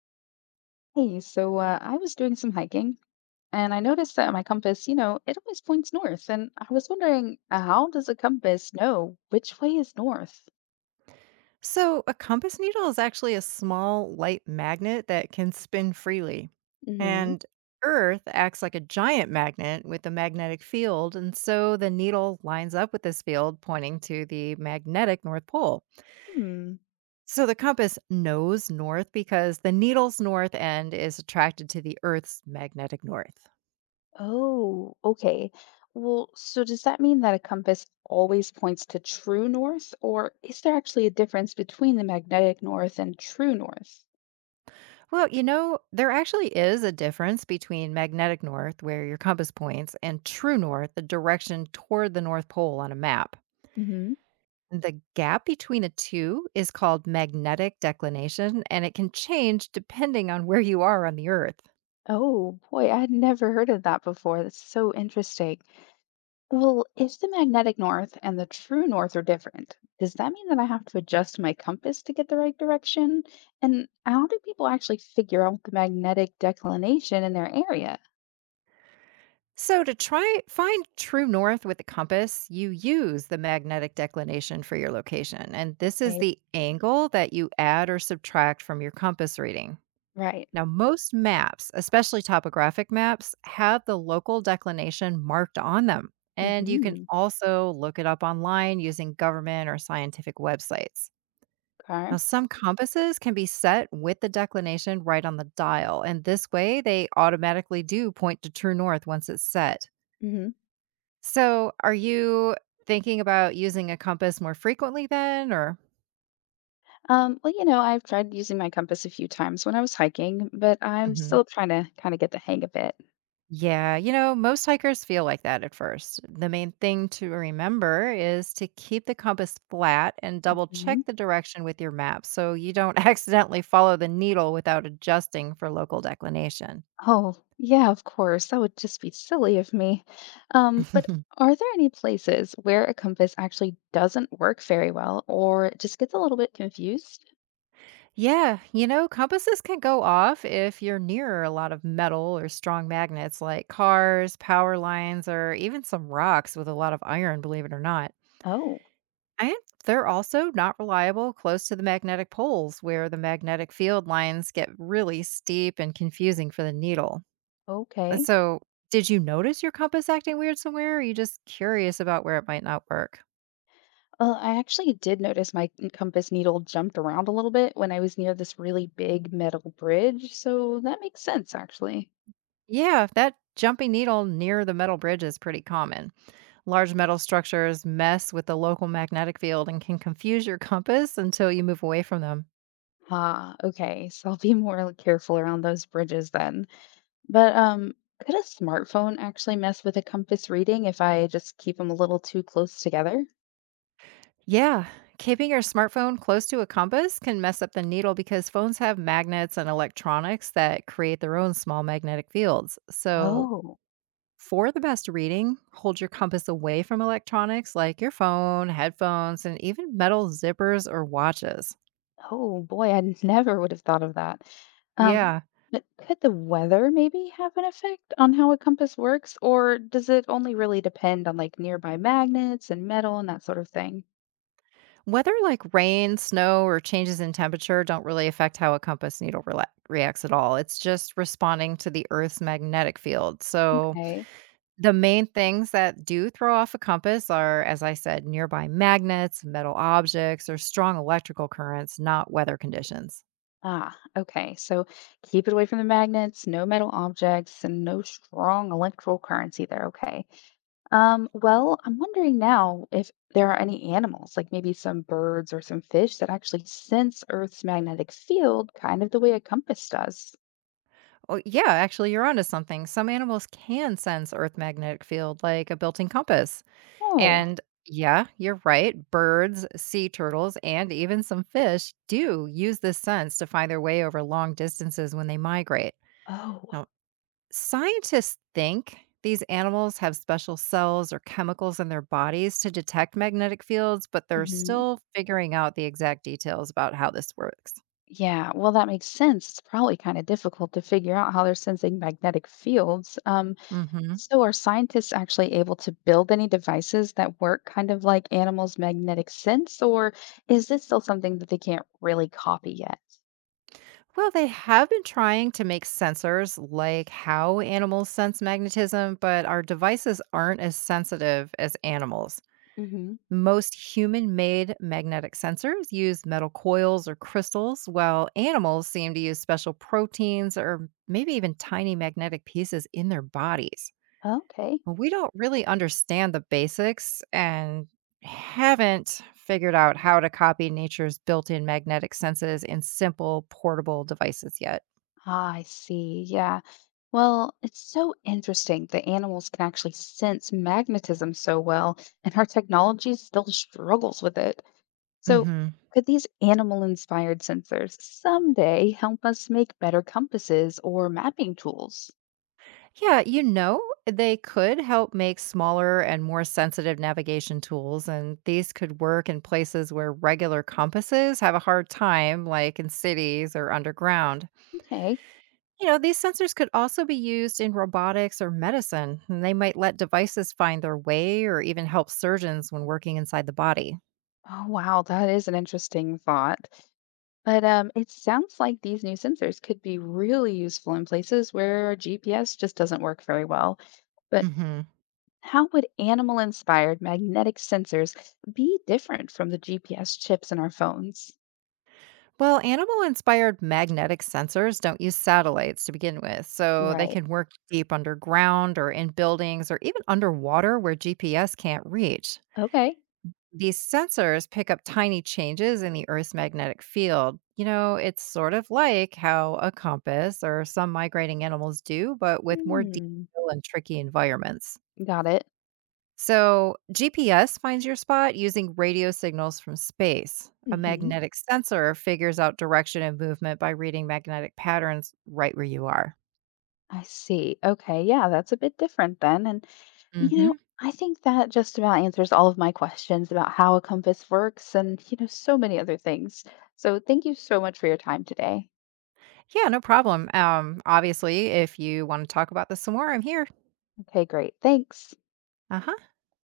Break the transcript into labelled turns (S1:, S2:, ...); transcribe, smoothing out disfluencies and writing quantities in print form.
S1: Hey, I was doing some hiking and I noticed that my compass, you know, it always points north. And I was wondering, how does a compass know which way is north?
S2: So, a compass needle is actually a small, light magnet that can spin freely.
S1: Hmm.
S2: And Earth acts like a giant magnet with a magnetic field, and so the needle lines up with this field, pointing to the magnetic North Pole.
S1: Hmm.
S2: So, the compass knows north because the needle's north end is attracted to the Earth's magnetic north.
S1: Oh, okay. Well, so does that mean that a compass always points to true north, or is there actually a difference between the magnetic north and true north?
S2: Well, there actually is a difference between magnetic north, where your compass points, and true north, the direction toward the North Pole on a map.
S1: Hmm.
S2: The gap between the two is called magnetic declination, and it can change depending on where you are on the Earth.
S1: Oh, boy, I had never heard of that before. That's so interesting. Well, if the magnetic north and the true north are different, does that mean that I have to adjust my compass to get the right direction? And how do people actually figure out the magnetic declination in their area?
S2: So, to try find true north with the compass, you use the magnetic declination for your location, and this is
S1: Okay,
S2: the angle that you add or subtract from your compass reading.
S1: right.
S2: Now, most maps, especially topographic maps, have the local declination marked on them, and you can
S1: Mm-hmm.
S2: also look it up online using government or scientific websites.
S1: Okay.
S2: Now, some compasses can be set with the declination right on the dial, and this way they automatically do point to true north once it's set.
S1: Mm-hmm.
S2: So, are you thinking about using a compass more frequently then, or?
S1: Well, you know, I've tried using my compass a few times when I was hiking, but I'm
S2: Mhm.
S1: still trying to kind of get the hang of it.
S2: Yeah, most hikers feel like that at first. The main thing to remember is to keep the compass flat and double check the direction with your map so you don't accidentally follow the needle without adjusting for local declination.
S1: Oh, yeah, of course. That would just be silly of me. But are there any places where a compass actually doesn't work very well or it just gets a little bit confused?
S2: Yeah, compasses can go off if you're near a lot of metal or strong magnets like cars, power lines, or even some rocks with a lot of iron, believe it or not.
S1: Oh,
S2: And they're also not reliable close to the magnetic poles where the magnetic field lines get really steep and confusing for the needle.
S1: okay.
S2: So, did you notice your compass acting weird somewhere? Or are you just curious about where it might not work?
S1: Well, I actually did notice my compass needle jumped around a little bit when I was near this really big metal bridge, so that makes sense actually.
S2: Yeah, that jumping needle near the metal bridge is pretty common. Large metal structures mess with the local magnetic field and can confuse your compass until you move away from them.
S1: Ah, okay. So I'll be more careful around those bridges then. But could a smartphone actually mess with a compass reading if I just keep them a little too close together?
S2: Yeah, keeping your smartphone close to a compass can mess up the needle because phones have magnets and electronics that create their own small magnetic fields. So,
S1: Oh,
S2: for the best reading, hold your compass away from electronics like your phone, headphones, and even metal zippers or watches.
S1: oh boy, I never would have thought of that. Um,
S2: Yeah,
S1: but could the weather maybe have an effect on how a compass works, or does it only really depend on like nearby magnets and metal and that sort of thing?
S2: whether like rain, snow, or changes in temperature don't really affect how a compass needle rela reacts at all. It's just responding to the Earth's magnetic field. So,
S1: Okay.
S2: the main things that do throw off a compass are, as I said, nearby magnets, metal objects, or strong electrical currents, not weather conditions.
S1: Ah, okay. So keep it away from the magnets, no metal objects, and no strong electrical currents either. Okay. Well, I'm wondering now if there are any animals, like maybe some birds or some fish, that actually sense Earth's magnetic field kind of the way a compass does.
S2: Oh, yeah, actually, you're onto something. Some animals can sense Earth magnetic field like a built in compass.
S1: Oh,
S2: And yeah, you're right. Birds, sea turtles, and even some fish do use this sense to find their way over long distances when they migrate.
S1: oh,
S2: Now, scientists think these animals have special cells or chemicals in their bodies to detect magnetic fields, but they're
S1: hmm,
S2: still figuring out the exact details about how this works.
S1: yeah. Well, that makes sense. It's probably kind of difficult to figure out how they're sensing magnetic fields.
S2: Hmm.
S1: So are scientists actually able to build any devices that work kind of like animals' magnetic sense, or is this still something that they can't really copy yet?
S2: Well, they have been trying to make sensors like how animals sense magnetism, but our devices aren't as sensitive as animals.
S1: Hmm.
S2: Most human made magnetic sensors use metal coils or crystals, while animals seem to use special proteins or maybe even tiny magnetic pieces in their bodies.
S1: Okay.
S2: Well, we don't really understand the basics and haven't figured out how to copy nature's built in magnetic senses in simple portable devices yet.
S1: Ah, I see. Yeah. Well, it's so interesting that animals can actually sense magnetism so well, and our technology still struggles with it. So,
S2: Hmm.
S1: could these animal-inspired sensors someday help us make better compasses or mapping tools?
S2: Yeah, they could help make smaller and more sensitive navigation tools, and these could work in places where regular compasses have a hard time, like in cities or underground.
S1: Okay.
S2: These sensors could also be used in robotics or medicine, and they might let devices find their way or even help surgeons when working inside the body.
S1: Oh, wow, that is an interesting thought. But it sounds like these new sensors could be really useful in places where our GPS just doesn't work very well. But
S2: Hmm.
S1: how would animal inspired magnetic sensors be different from the GPS chips in our phones?
S2: Well, animal inspired magnetic sensors don't use satellites to begin with, so they
S1: Right.
S2: can work deep underground or in buildings or even underwater where GPS can't reach.
S1: Okay.
S2: These sensors pick up tiny changes in the Earth's magnetic field. It's sort of like how a compass or some migrating animals do, but with more
S1: Hmm.
S2: detail and tricky environments.
S1: Got it.
S2: So, GPS finds your spot using radio signals from space. A
S1: Hmm.
S2: magnetic sensor figures out direction and movement by reading magnetic patterns right where you are.
S1: I see. Okay. Yeah, that's a bit different then. And, you know,
S2: Hmm.
S1: I think that just about answers all of my questions about how a compass works and, you know, so many other things. So thank you so much for your time today.
S2: Yeah, no problem. Obviously, if you want to talk about this some more, I'm here.
S1: Okay, great. Thanks.
S2: Uh huh.